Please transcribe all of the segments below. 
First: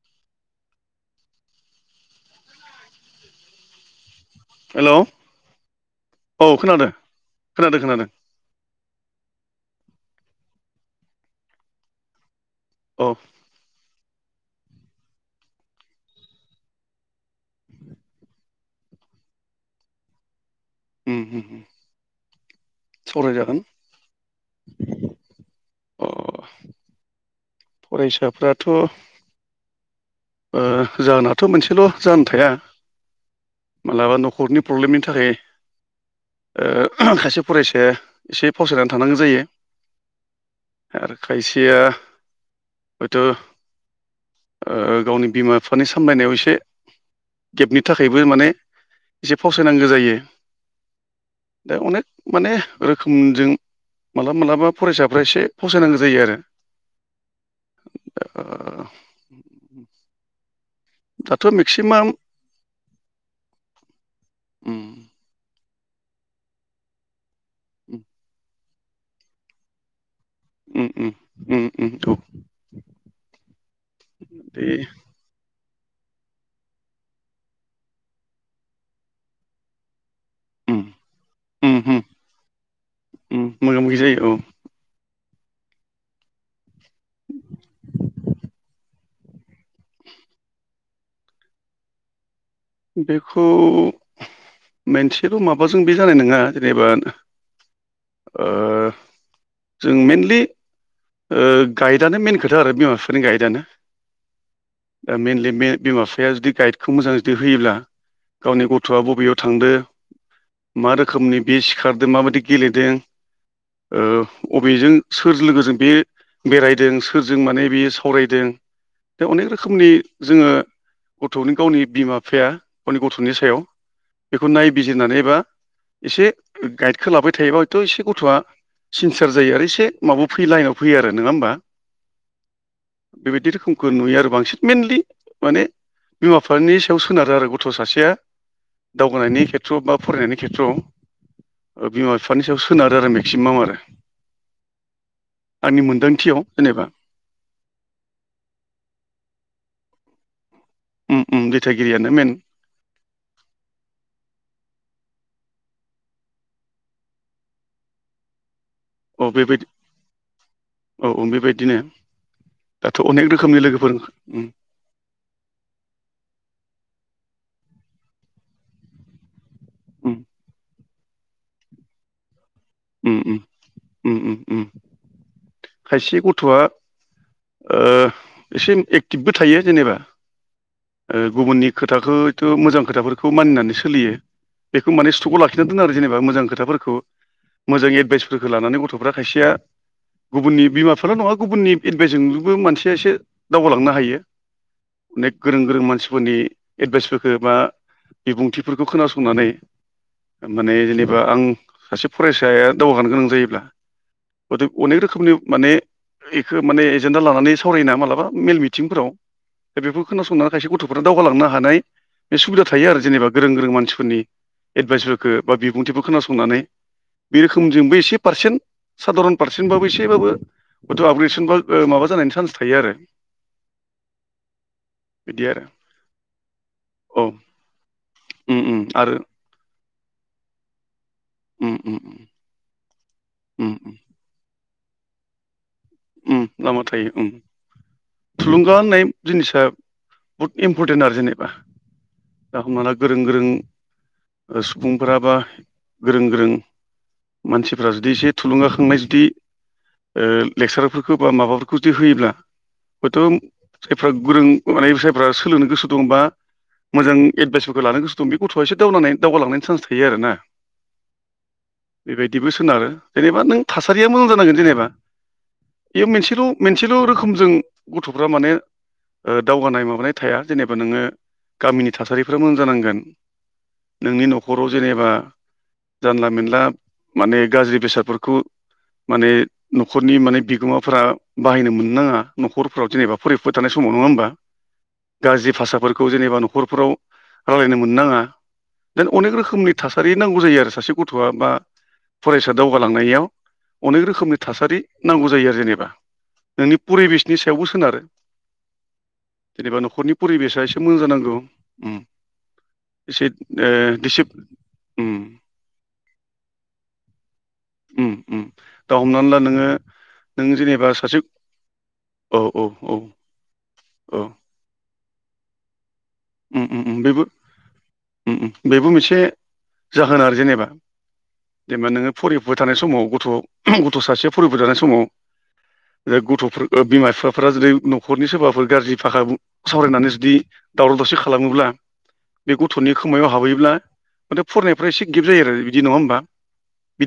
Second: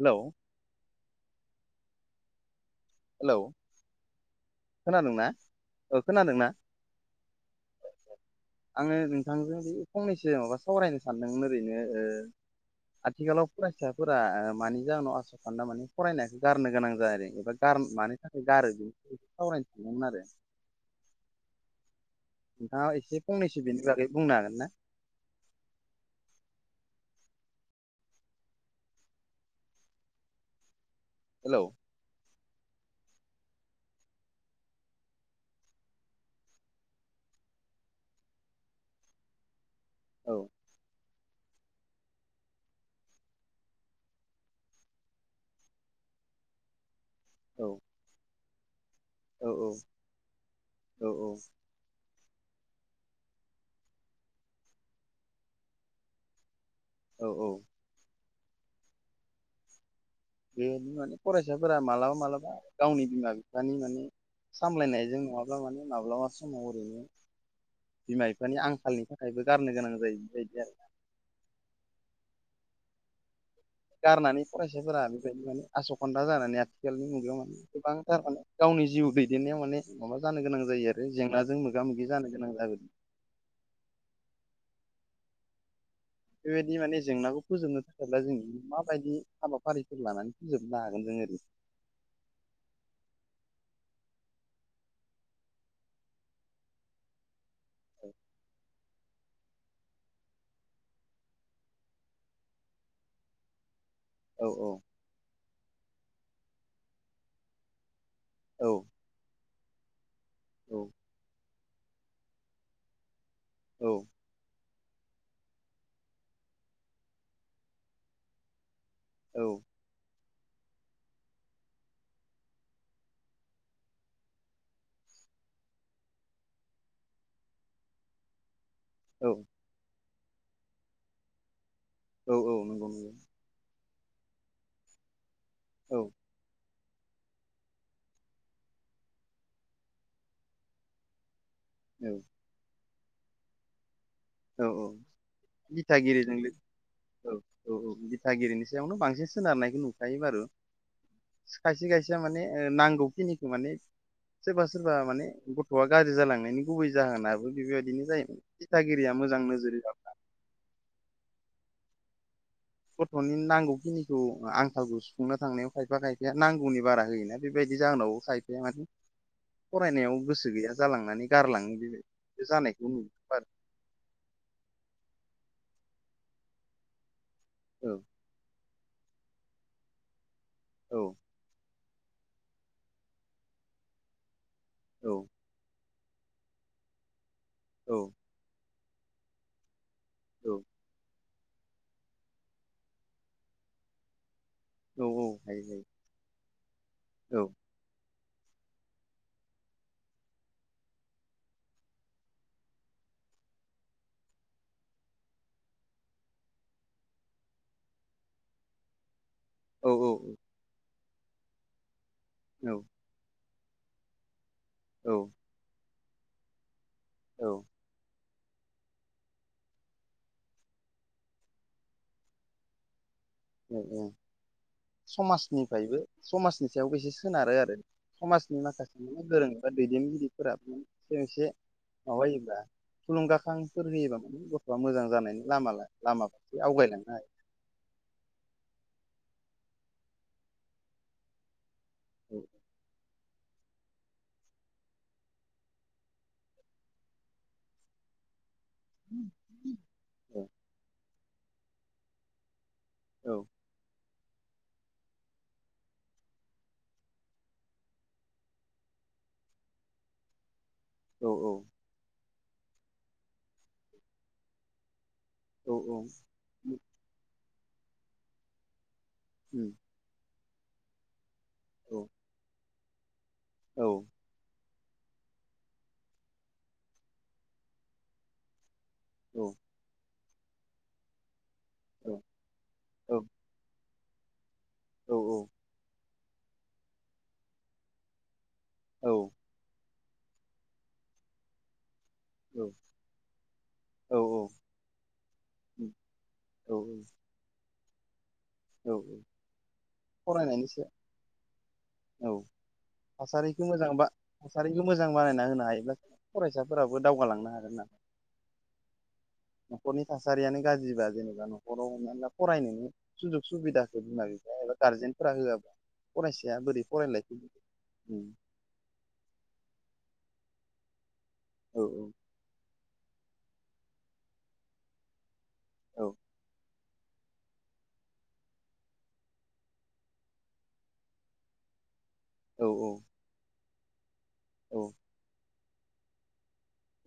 Hello hello hello खोनादोंना ओ औ खोनादोंना? खोनादों खोनादों खोनादों आङो नोंथांजों बे फंनैसो माबा सावरायनो सानदोंमोन ओरैनो ओ औ आथिखालाव फरायसाफोरा मानि जाहोनाव आस'खान्दा माने फरायनायसखो गारनो गोनां जा एबा गार मानि थाखाय गारो बेनि थाखाय सावरायनो सानदोंमोन आरो उम होम नोंथाङा एसे फंनैसो बिनि बागै बुंनो हागोन ना? अ फरायसाफ्राथ' जाहोनाथ' हेलौ मोनसेल' जाहोन थाया मालाबा न'खरनि प्रब्लेमनि थाखाय ओ खायसे फरायसाया एसे फावसायनानै थानांगौ जायो। औ आरो खायसेया हयथ' ओ गावनि बिमा बिफानि सामलायनायाव एसे औ गेबनि थाखायबो माने एसे फावसायनांगौ औ जायो औ दा अनेक माने रोखोमजों मालाबा मालाबा फरायसाफ्रा एसे फावसायनांगौ जायो आरो। औ औ आ बेबायदि माने फरायसाफोरा मालाबा मालाबा गावनि बिमा बिफानि माने उम सामलायनायजों नङाब्ला माने माब्लाबा समाव ओरैनो बिमा बिफानि आंखाल नि थाखायबो गारनो गोनां जायो। बेबायदि आरो उम उम उम उम औ गारनानै बे फरायसाफोरा बेबायदि माने आस'खानदा जानानै आथिखालनि मुगायाव माने गोबां थारमाने गावनि जिउ दैदेननायाव माने माबा जानो गोनां उम जायो आरो जेंनाजों उम मोगा उम मोगि जानो गोनां जागोन। उम मोगा मोगि जायो औ बेबायदि माने जेंनाखौ फोजोबनो थाखायब्ला जों माबायदि हाबाफारिफोर लानानै फोजोबनो लागोन जों ओरै बेखौ मोनसेल' माबाजों बे जानाय नङा जेनेबा ओ जों मेनलि ओ गाइडानो मेन खोथा आरो बिमा बिफानि गाइदआनो औ औ दा मेइनलि बिमा बिफाया जुदि गाइडखौ मोजां जुदि होयोब्ला औ गावनि गथ'आ बबेयाव थांदो। औ मा रोखोमनि बे सिखारदों माबायदि गेलेदों अबेजों सोर लोगोजों बे बेरायदों सोरजों माने बेयो सावरायदों। दा औ अनेक रोखोमनि जोङो गथ'नि गावनि बिमा बिफाया गावनि गथ'नि सायाव बेखौ नायबिजिरनानैबा एसे गाइडखौ लाबाय थायोबा हयथ' एसे गथ'आ औ सिनसार जायो आरो एसे माबायाव फैयो लाइनाव फैयो आरो नङा होमबा। औ औ नंगौ नंगौ बेबायदि रोखोमखौ नुयो आरो बांसिन मेनलि माने औ बिमा बिफानि याव सोनारो आरो गथ' सासेया दावगानायनि खेथ्रआव बा फरायनायनि खेथ्रआव ओ औ बिमा बिफानि सायाव सोनारो आरो मेक्सिमाम आरो औ औ आंनि दिथागिरिजों मोनदांथियाव जेनेबा औ औ औ दिथागिरिनि सायावनो बांसिन सोनारनायखौ नुखायो बारु उम उम खायसे दिथागिरियानो खायसेया मेन माने नांगौखिनिखौ माने सोरबा सोरबा माने गथ'आ गाज्रि जालांनायनि गुबै जाहोनाबो बेबायदिनो जायोमोन। दिथा औ बेबायदि औ बेबायदिनो दाथ' अनेक गथ'नि रोखोमनि लोगोफोर नांगौखिनिखौ उम आंखालखौ सुफुंनो थांनायाव खायफा खायफाया नांगौनि बारा होयोना। बेबायदि जाहोनाव थाहैफाया माने उम फरायनायाव गोसो गैया जालांनानै गारलाङो बेबायदि। जानायखौ नुदों उम आरो उम उम खायसे गथ'आ ओ औ एसे एक्टिभबो थायो जेनेबा औ गुबुननि खोथाखौ हयथ' मोजां खोथाफोरखौ मानिनानै सोलियो बेखौ माने स्टकआव लाखिना दोन आरो। जेनेबा मोजां खोथाफोरखौ मोजां औ एडभाइसफोरखौ लानानै गथ'फ्रा खायसेया औ गुबुननि बिमा बिफाल' नङा गुबुननि एडभाइसजोंबो मानसिया एसे दावगालांनो हायो। औ औ अनेख हायो गोरों गोरों हायो मानसिफोरनि एडभाइसफोरखौ औ बा बिबुंथिफोरखौ खोनासंनानै माने जेनेबा आं सासे फरायसा फिसाया दावगागानो गोनां जायोब्ला गथे अनेक रोखोमनि माने बेखौ माने एजेन्डा लानानै सावरायना मालाबा मेल मिथिंफोराव दा औ बेफोरखौ औ खोनासंनानै खायसे गथ'फोरा दावगालांनो हानाय बे सुबिदा थायो आरो जेनेबा गोरों गोरों मानसिफोरनि औ एडभाइसफोरखौ बा बिबुंथिफोर खोनासंनानै बे रोखोमजोंबो एसे पारसेन्ट साधारन पारसेन्टबाबो एसेबाबो बयथ' आपग्रेडसन बा माबा जानायनि चान्स थायो आरो [unintelligible] बिदि आरो समाजनिफ्रायबो समाजनि सायाव एसे औ सोनारो आरो समाजनि उम उम माखासे आरो गोरों दैदेनगिरिफोरा एसे उम उम माबायोबब्ला उम थुलुंगाखांफोर उम होयोबा माने गथ' बा मोजां जानायनि लामा लामा उम फारसे लामा थायो आवगायलांनो उम हायो। थुलुंगा होननाय जिनिसा बहुत इम्परटेन्ट आरो जेनेबा दा हमना ला गोरों गोरों सुबुंफोरा बा गोरों गोरों मानसिफ्रा जुदि एसे थुलुंगाखांनाय जुदि लेक्सारफोरखौ बा माबाफोरखौ जुदि होयोब्ला हयथ' औ जायफ्रा गोरों माने जायफ्रा सोलोंनो गोसो दंबा मोजां एडभाइसफोरखौ लानो गोसो दं बे गथ'आ एसे दाव दावगालांनायनि चान्स थायो आरो ना औ औ बेबायदिबो सोनारो जेनेबा नों थासारिया मोजां जानांगोन जेनेबा औ औ बेयो मोनसेल' मोनसेल' रोखोमजों गथ'फ्रा माने ओ दावगानाय माबानाय थाया। जेनेबा नोंङो गामिनि औ थासारिफ्रा मोजां जानांगोन औ नोंनि न'खर जेनेबा जानला मोनेनला माने गाज्रि बेसादफोरखौ माने औ न'खरनि माने बिगोमाफोरा बाहायनो मोननाङा न'खरफोराव जेनेबा औ फराफुबाय थानाय समाव नङा होमबा गाज्रि भाषाफोरखौ जेनेबा न'खरफोराव रायजलायनो मोन नाङा जेन औ अनेक रोखोमनि थासारि नांगौ जायो आरो सासे गथ'आ बा फरायसा दावगालांनायाव अनेक रोखोमनि थासारि नांगौ जायो आरो जेनेबा नोंनि परिबेसनि सायावबो सोनारो। औ जेनेबा न'खरनि परिबेसा फरायनायनि एसे मोजां जानांगौ उम सायाव औ एसे थासारिखौ मोजां ओ बा दिसिप थासारिखौ मोजां उम बानायना होनो हायोब्लासो फरायसाफोराबो दावगालांनो हागोन न [inaudible] उम उम दा हमनानै ला नोंङो थासारियानो गाज्रिबा जेनेबा न'खराव हमनानै औ औ फरायनोनो औ सुजुग सुबिदाखौ औ बिमा बिफाया एबा गारजेनफोरा होआबा फरायसाया उम उम बोरै उम बेबो फरायलायगोन उम उम बेबो मोनसे जा [unintelligible] आरो जेनेबा औ देमबा नोङो फरिफुबाय थानाय समाव गथ' गथ' सासेया फरिबो [unintelligible] समाव ओ औ [unintelligible] गथ'फोर ओ बिमा- बिफाफ्रा जुदि न'खरनि सोरबाफोर गाज्रि भाखा बु सावरायनानै जुदि दावराव दावसि खालामोब्ला बे औ गथ'नि खोमायाव हाबहैब्ला [unintelligible] औ फरायनायफ्रा एसे गेफ्ट जायो आरो बिदि नङा होमबा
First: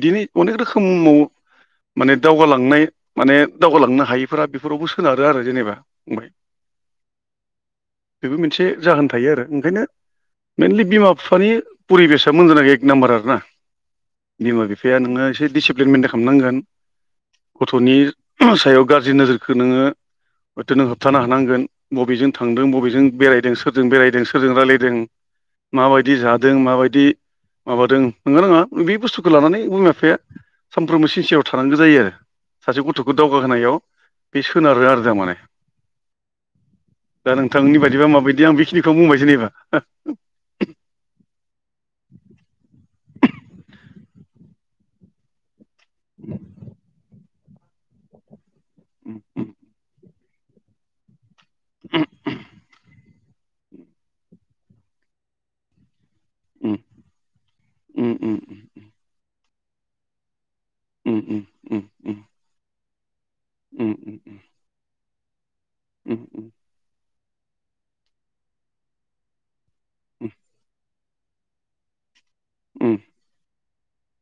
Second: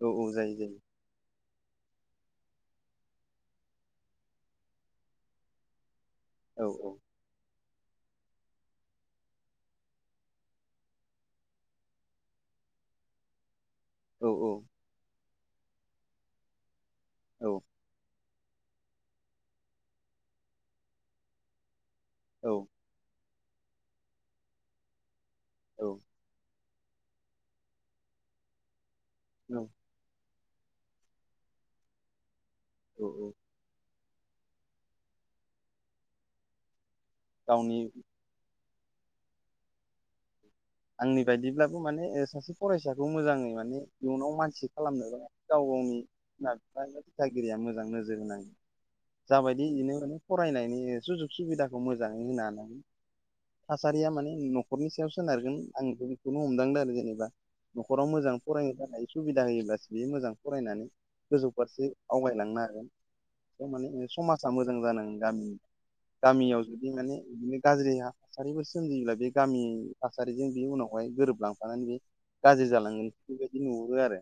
औ औ जायो अनेक जायो रोखोमाव माने दावगालांनाय माने दावगालांनो हायिफोरा बेफोरावबो सोनारो आरो जेनेबा ओमफ्राय औ औ। बेबो मोनसे जाहोन थायो आरो ओंखायनो मेइनलि बिमा फिफानि परिबेसा मोजां [unintelligible] एक नाम्बार आरोना औ बिमा बिफाया नोङो एसे डिसिप्लिन मेेनटेन खामनांगोन। औ गथ'नि [unintelligible] सायाव गाज्रि नोजोरखो नोङो हयत' नों होबथानो हानांगोन। बबेजों थांदों बबेजों बेरायदों सोरजों बेरायदों सोरजों रायलायदों औ माबायदि जादों माबायदि माबादों [unintelligible] बे बुस्थुखौ लानानै बिमा बिफाया सानफ्रोमबो सिनसेयाव थानांगौ जायो आ [unintelligible] सासे औ गथ'खौ औ दावगाहोनायाव बे सोनारो आरो दा माने दा नोंथांनि गावनि बायदिबा माबायदि आं बेखिनिखौ बुंबाय जेनेबा [unintelligible] आंनि बायदिब्लाबो माने ओ सासे [unintelligible] मोजाङै माने इयुनाव मानसि खालामनोबा गाव गावनि बिमा [inaudible] [unintelligible] गिरिया मोजां नोजोर होनां जाबायदि इजिनो माने फरायनायनि सुजु सुबिदाखौ मोजाङै होनो हानांगोन थासारिया माने न'खरनि सायाव सोनारगोन आं [unintelligible] खौनो हमदांदों आरो जेनेबा न'खराव मोजां फरायनो जानाय सुबिदा होयोब्लासो बियो मोजां फरायनानै गोजौ फारसे आवगायलांनो हागोन। ओ माने ओ समाजा मोजां जानांगोन गामि गामियाव जुदि माने बिदिनो गाज्रि हा थासारिफोर सोमजियोब्ला बे गामि थासारिजों बे उनाव बेवहाय गोरोबलांफानानै बे गाज्रि जालांगोन बेफोरबायदि नुहुरो आरो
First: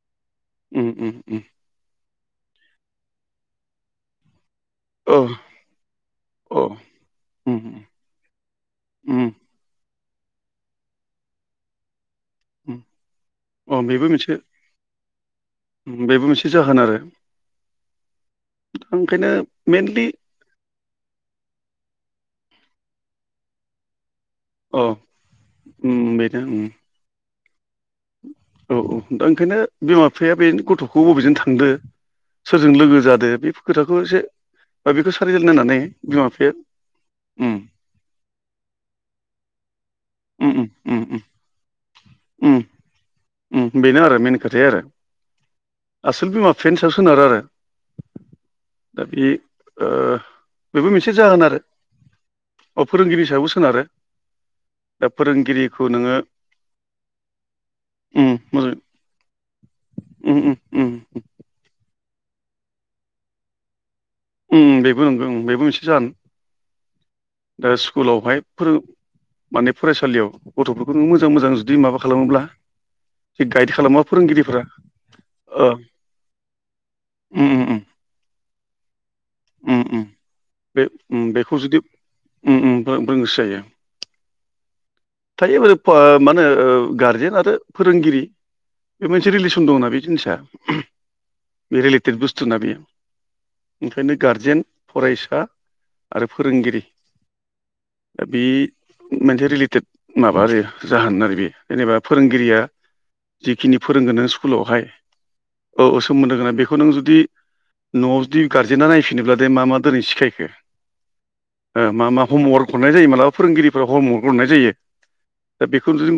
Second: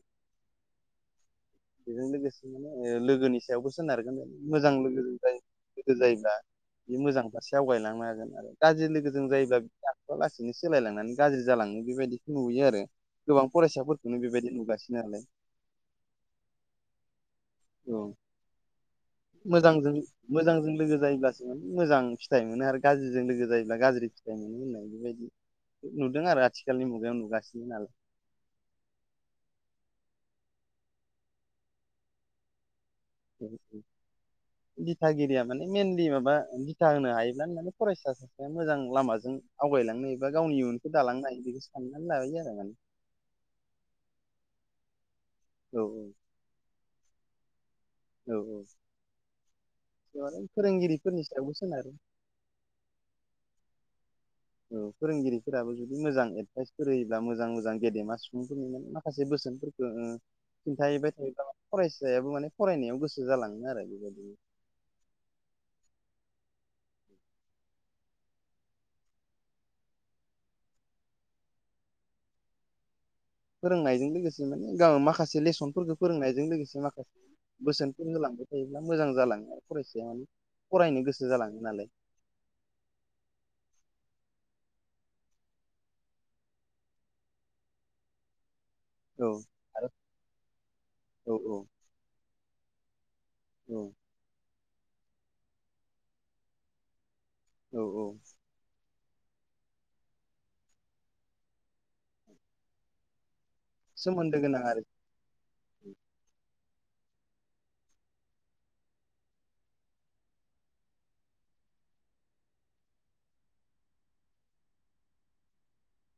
उम उम उम बेजों लोगोसे माने ओ लोगोनि सायावबो सोनारगोन ओ मोजां औ लोगोजों जाय लोगो जायोब्ला औ बि मोजां फारसे आवगायलांनो हागोन आरो गाज्रि लोगोजों जायोब्ला बिहा ओ लासैनो सोलायलांनानै गाज्रि जालाङो बेबायदि नुयो आरो गोबां फरायसाफोरखौनो बेबायदि नुगासिनो नालाय उम बेबो मोनसे जाहोन आरो औ आं ओंखायनो मोजांजों मेनलि मोजांजों लोगो जायोब्लासो जों मोजां फिथाइ मोनो आरो गाज्रिजों लोगो जायोब्ला गाज्रि फिथाइ मोनो अ होननानै बेबायदि उम नुदों आरो बेनो उम आथिखालनि मुगायाव नुगासि औ औ दा ओंखायनो बिमा बिफाया बे गथ'खौ बबेजों थांदो सोरजों लोगो जादो बेफ खोथाखौ एसे बा बेखौ दिथागिरिया सारिजोन माने नायनानै मेनलि बिमा माबा बिफाया दिथा होनो हायोब्लानो उम माने फरायसा सासेया मोजां लामाजों आवगायलांनो एबा उम गावनि उम इयुनखौ उम उम दालांनो हायो बेखौ साननानै लायो आरो उम माने उम बेनो आरो मेेन खोथाया आरो औ आसोल बिमा बिफानि सायाव सोनारो आरो औ औ दा बे ओ माने बेबो मोनसे फोरोंगिरिफोरनि जाहोन आरो सायावबो सोनारो। अ फोरोंगिरि सायावबो सोनारो औ दा फोरोंगिरिफोराबो फोरोंगिरिखौ जुदि नोङो मोजां एदभाइस फोरो होयोब्ला मोजां मोजां गेदेमा उम सुबुंफोरनि मोजां माने माखासे ओ ओ उम उम उम खिन्थायैबाय थायोब्ला फरायसायाबो माने फरायनायाव गोसो जालाङो आरो बेबायद उम बेबो नंगौ उम बेबो मोनसे जाहोन [inaudible] दा स्कुलावहाय फोरो माने फरायसालियाव गथ'फोरखौ [unintelligible] मोजां मोजां जुदि माबा खालामोब्ला जे गाइड खालामा फोरोंनायजों लोगोसे फोरोंगिरिफोरा माने गाम माखासे ओ लेसनफोरखो फोरोंनायजों लोगोसे माखा उम [unintelligible] उम बोसोनफोर होलांबाय थायो। जालांङो उम उम फरायसाया माने बे फरायनो उम गोसो बेखौ जालाङो जुदि नालाय उम उम बो बोंसो जायो। थायो बो मानो ओ गारजेन आरो फोरोंगिरि बे औ मोनसे रिलेसन दंना आरो बे जिनिसा औ औ बे रिलेटेड बुस्थु ना बेयो औ ओंखायनो गारजेन फरायसा आरो फोरोंगिरि औ औ दा बे मोनसे रिलेटेड माबा आरो जाहोन आरो बे जेनेबा फोरोंगिरिया जिखिनि फोरोंगोन नों सोमोन्दो गोनां आरो स्कुलावहाय औ औ सोमोन्दो गोनां बे बेखौ नों जुदि न'आव जुदि गारजेना नायफिनोब्ला दे मा मा दोनै सिखायखो मा मा हमवार्क हरनाय जायो मालाबा फोरोंगिरिफोरा हमवार्क हरनाय जायो। दा बेखौ जों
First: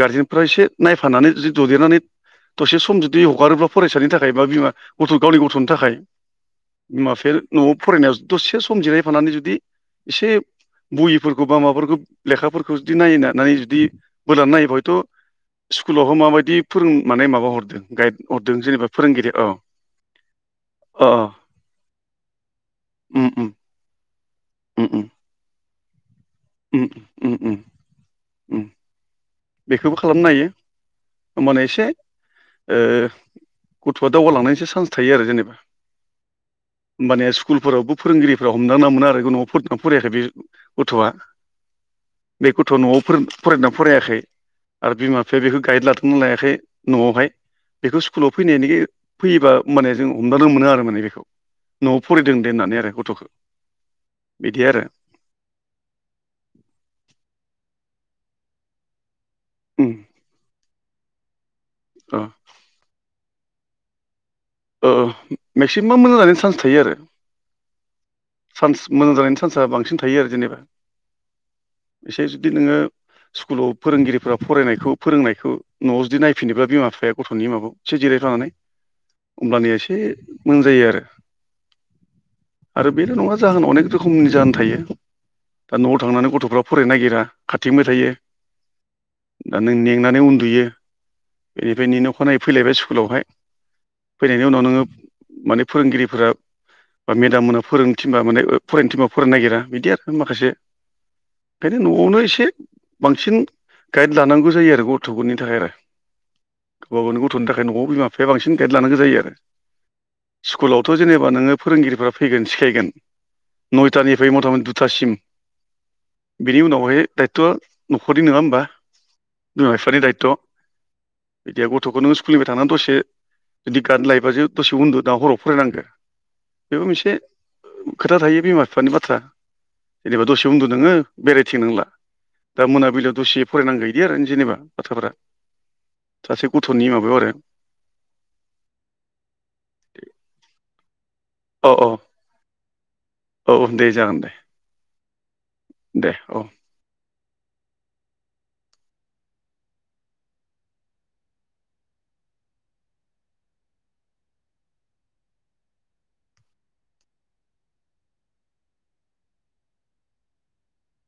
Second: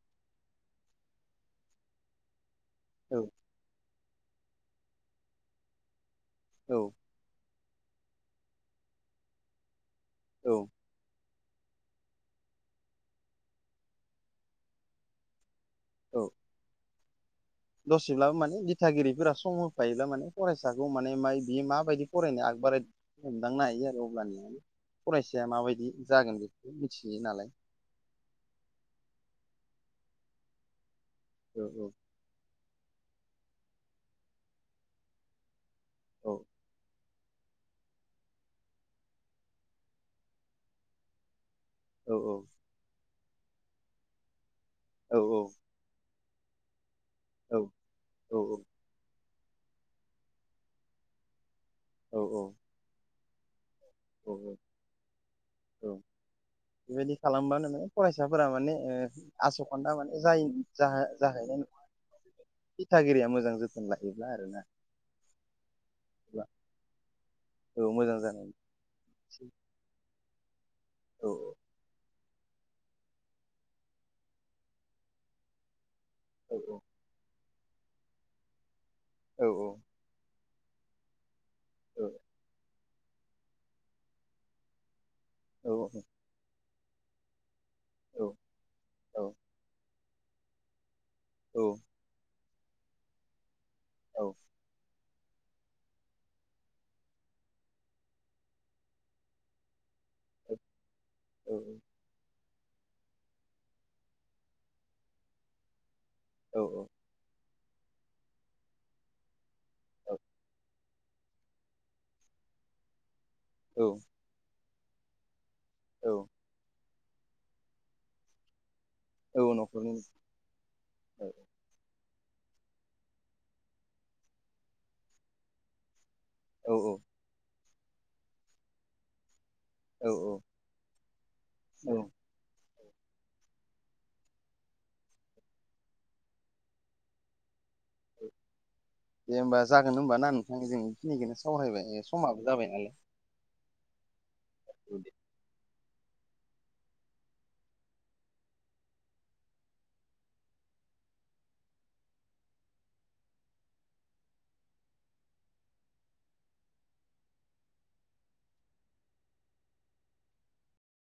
गारजेनफ्रा एसे नायफानानै जि ददेनानै दसे सम औ जुदि हगारोब्ला फरायसानि थाखाय बा बिमा गथ' गावनि गथ'नि थाखाय औ बिमा बिफाया न'आव फरायनायाव दसे सम जिरायफानानै जुदि एसे औ बय फोर बा माबाफोरखौ लेखाफोरखौ जुदि नायनानै जुदि बोलान नायोबा हयथ' स्कुलावहा औ माबायदि फोरों माने माबा हरदों गाइड दसेब्लाबो हरदों माने जेनेबा फोरोंगिरि दिथागिरिफोरा औ सम होफायोब्ला माने फरायसाखौ अ माने माइ बियो मा माबायदि फरायनो आगबाराय उम उम हमदांनो हायो आरो अब्लानि उम उम फरायसाया माबायदि जागोन बेखौ उम मिथिहैयो उम नालाय उम उम बेखौबो खालामनो हायो औ होमबानो एसे ओ गथ'आ दावगालांनायनिसो चान्स थायो आरो जेनेबा औ माने स्कुलफोरावबो फोरोंगिरिफोराव हमदांना मोना आरो न'आव फरायाखै बे गथ'आ औ बे गथ' न'आव फरायदोंना फरायाखै आरो औ बिमा बिफाया बेखौ गाइड लादोंना लायाखै न'आवहाय औ बेखौ स्कुलाव औ फैनायनायनिखि फैयोबा माने जों हमदानो मोनो आरो माने बेखौ न'आव औ फरायदों दे होननानै आरो गथ'खौ औ औ बिदि आरो औ बेबायदि खालामबा नोङो फरायसाफोरा माने आसखान्दा उम माने जाय जाहैनाय अ दिथागिरिया मोजां जोथोन लाहैबाय मेक्सिमाम मोजां जानायनि अब्ला चान्स थायो आरो औ मोजां जानाय चान्स मोजां जानायनि चान्सआ बांसिन थायो आरो जेनेबा औ औ एसे जुदि नोङो स्कुलाव फोरोंगिरिफोरा फरायनायखौ फोरोंनायखौ न'आव जुदि औ नायफिनोबब्ला बिमा बिफाया गथ'नि माबाखौ एसे जिरायफानानै औ होमब्लानो एसे मोनजायो आरो औ आरो बेल' नङा जाहोनाव अनेक रोखोमनि जाहोन थायो औ दा न'आव थांनानै गथ'फ्रा फरायनो नागिरा खारथिंबाय थायो औ औ दा नों मेंनानै उन्दुयो बेनिफ्राय नेनो अखानायै फैलायबाय स्कुलावहाय फैनायनि उनाव नोङो माने फोरोंगिरिफोरा बा मेदाम मोननो फोरों थिनबा माने फरायनो थिनबा फरायनो नागिरा बिदि आरो माखासे औ ओंखायनो न'आवनो एसे बांसिन गाइड लानांगौ जायो आरो गथ'फोरनि थाखाय आरो औ गावबा गावनि गथ'नि थाखाय न'आव बिमा बिफाया बांसिन गेद लानांगौ जायो आरो औ स्कुलाव थ' जेनेबा नोङो फोरोंगिरिफ्रा फैगोन सिखायगोन औ नयथानिफ्राय मथा मथि दुथासिम औ बेनि उनावहाय दायतथ'आ न'खरनि नङा होमबा औ बिमा न'खरनि बिफानि दायथ' औ बिदि गथ'खौ नों स्कुलनिफ्राय थानानै दसे जुदि गाद लायबासो दसे उन्दु दा हराव फरायनांगो औ बेबो मोनसे खोथा थायो बिमा बिफानि बाथ्रा औ जेनेबा औ दसे उन्दु नोङो बेरायथिं नंला दा मोनाबिलियाव दसे फरायनांगोइदि आरो जेनेबा बाथ्राफोरा सासे गथ'नि माबायाव आरो दे होमबा जागोन होमब ना नोंथां जोंखिनिखौनो अ अ सावहरायबाय समाबो जाबाय नालाय औ दे जागोन दे दे औ